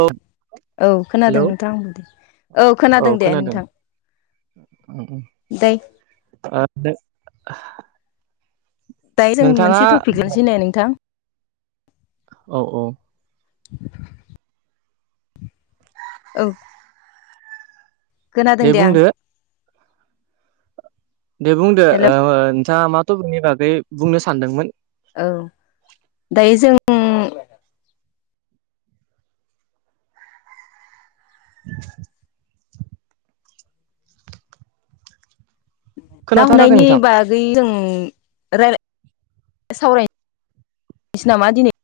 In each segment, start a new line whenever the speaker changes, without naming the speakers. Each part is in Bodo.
औ।
औ
हेलौ
खोनादों नोंथां आंबो दे औ खोनादों दे नोंथां। दायो
[unintelligible] [unintelligible]
दायो जों
नोंथाङा
मोनसे टपिक लानोसै ना नोंथां?
औ औ।
औ। खोनादों दे आं।
दे बुंदो
हेलौ
ओ नोंथाङा मा थपिकनि बागै बुंनो सानदोंमोन?
औ दायो जों ना ना
खोनाथाराखै
हमनायनि
नोंथां
बागै जों रायलाय सावराय सै नामा दिनै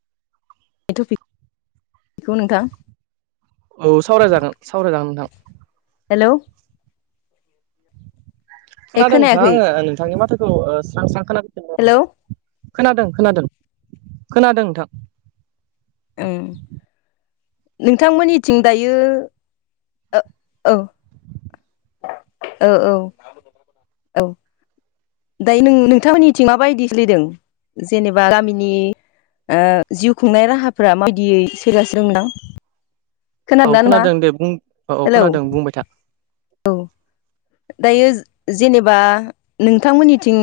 टपिखौ नोंथां?
औ सावरायजागोन सावरायजागोन नोंथां।
हेलौ। ए
खोनादों नोंथां
खोनायाखै
आङो नोंथांनि माथोखौ ओ स्रां स्रां खोनादों।
हेलौ।
खोनादों खोनादों खोनादों नोंथां।
ओ। नोंथांमोननिथिं दायो अ औ। ओ औ औ दायो नों नोंथांमोननिथिं माबायदि सोलायदों जेनेबा गामिनि ओ जिउ खुंनाय राहाफोरा माबायदियै सोलिगासिनों दं नोंथां।
औ
खोनादोंना नोंथाङा
खोनादों दे बुं औ औ
हेलौ
खोनादों बुंबाय था।
औ दायो जेनेबा नोंथांमोननिथिं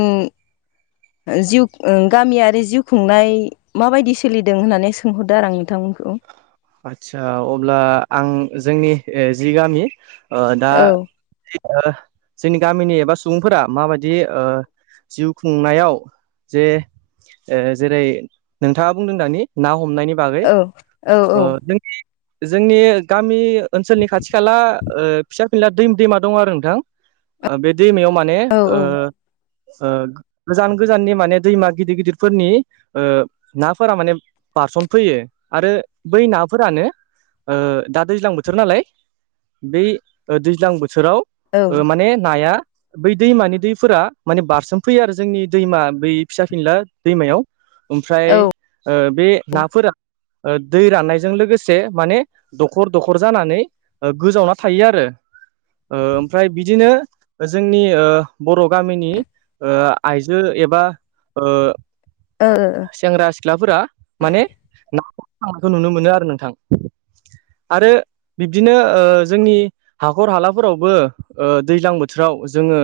जिउ गामियारि जिउ खुंनाय माबायदि सोलिदों होननानै सोंहरदो आरो आं नोंथांमोनखौ।
आदसा अब्ला आं जोंनि जि गामि ओ दा।
औ
जोंनि गामिनि एबा सुबुंफोरा माबायदि ओ। जिउ खुंनायाव जे जेरै नोंथाङा बुंदों दानि ना हमनायनि बागै
औ औ
ओ जोंनि जोंनि गामि ओनसोलनि खाथि खाला। ओ फिसा फिनला दै दैमा दङ आरो नोंथां बे दैमायाव माने
औ
ओ ओ गोजान गोजाननि माने दैमा गिदिर गिदिरफोरनि ओ नाफोरा माने। पारसल फैयो आरो बै नाफोरानो ओ दा दैज्लां बोथोर नालाय। बै दैज्लां बोथोराव
औ
ओ माने नाया बै दैमानि दैफोरा माने बारसोमफैयो आरो जोंनि दैमा बै फिसा फिनला दैमायाव
ओ
ओमफ्राय बे नाफोरा ओ दै राननायजों लोगोसे माने दखर दखर जानानै गोजावना थायो आरो ओ ओमफ्राय बिदिनो जोंनि बर' गामिनि ओ आइजो एबा ओ
ओ ओ ओ
सेंग्रा सिख्लाफोरा माने ना हमनो थांनायखौ नुनो मोनो आरो नोंथां आरो बिब्दिनो जोंनि हाखर हालाफोरावबो ओ दैज्लां बोथोराव जोङो।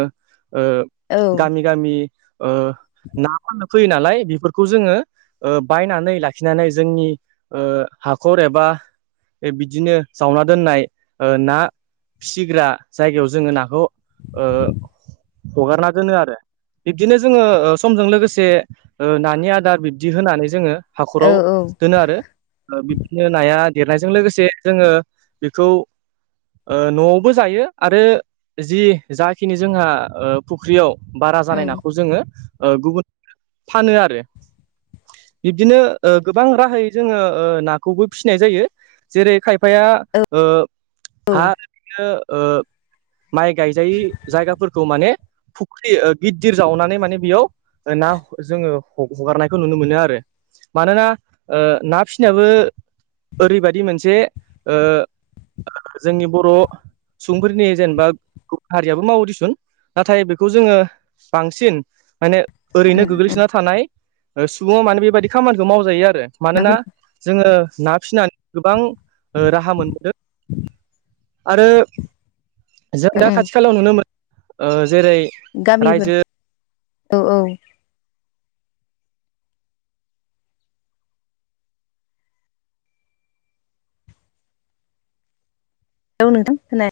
ओ गामि गामि ओ ना फाननो फैयो नालाय बेफोरखौ जोङो ओ बायनानै लाखिनानै जोंनि ओ हाखर एबा बिदिनो जावना दोननाय ना फिसिग्रा जायगायाव जोङो नाखौ ओ हगारना दोनो आरो। बिब्दिनो जोङो समजों लोगोसे नानि आदार बिब्दि होनानै जोङो हाखराव
उम
दोनो आरो। बिदिनो नाया देरनायजों लोगोसे जोङो बेखौ ओ न'आवबो जायो आरो जि जाखिनि जोंहा फुख्रियाव बारा जानाय नाखौ जोङो ओ गुबुन। फानो आरो बिब्दिनो गोबां राहायै। जोङो ओ नाखौबो फिसिनाय जायो जेरै खायफाया
औ
ओ। हा ओरैनो ओ माइ गायजायै जायगाफोरखौ माने फुख्रि गिदिर जावनानै माने बेयाव। ना जोङो हगारनायखौ नुनो मोनो आरो मानोना ना फिसिनायाबो ओरैबायाददि मोनसे ओ जोंनि बर'। सुबुंफोरनि जेनेबा गुबुन हारियाबो मावो दिसुन नाथाय बेखौ जोङो बांसिन माने ओरैनो
उम उम
गोग्लैसोना थानाय सुबुंया मानोे बेबायाददि खामानिखौ मावजायो आरो मानोना
नाफोरखौ
जोङो ना फिसिनानै गोबां राहा मोनबोदों। आरो जों दा
उम
खाथि खालायाव नुनो मोनो जेरै
गामिबोफोर
रायजो
औ औ [unintelligible] नुथदों होनाय [inaudible]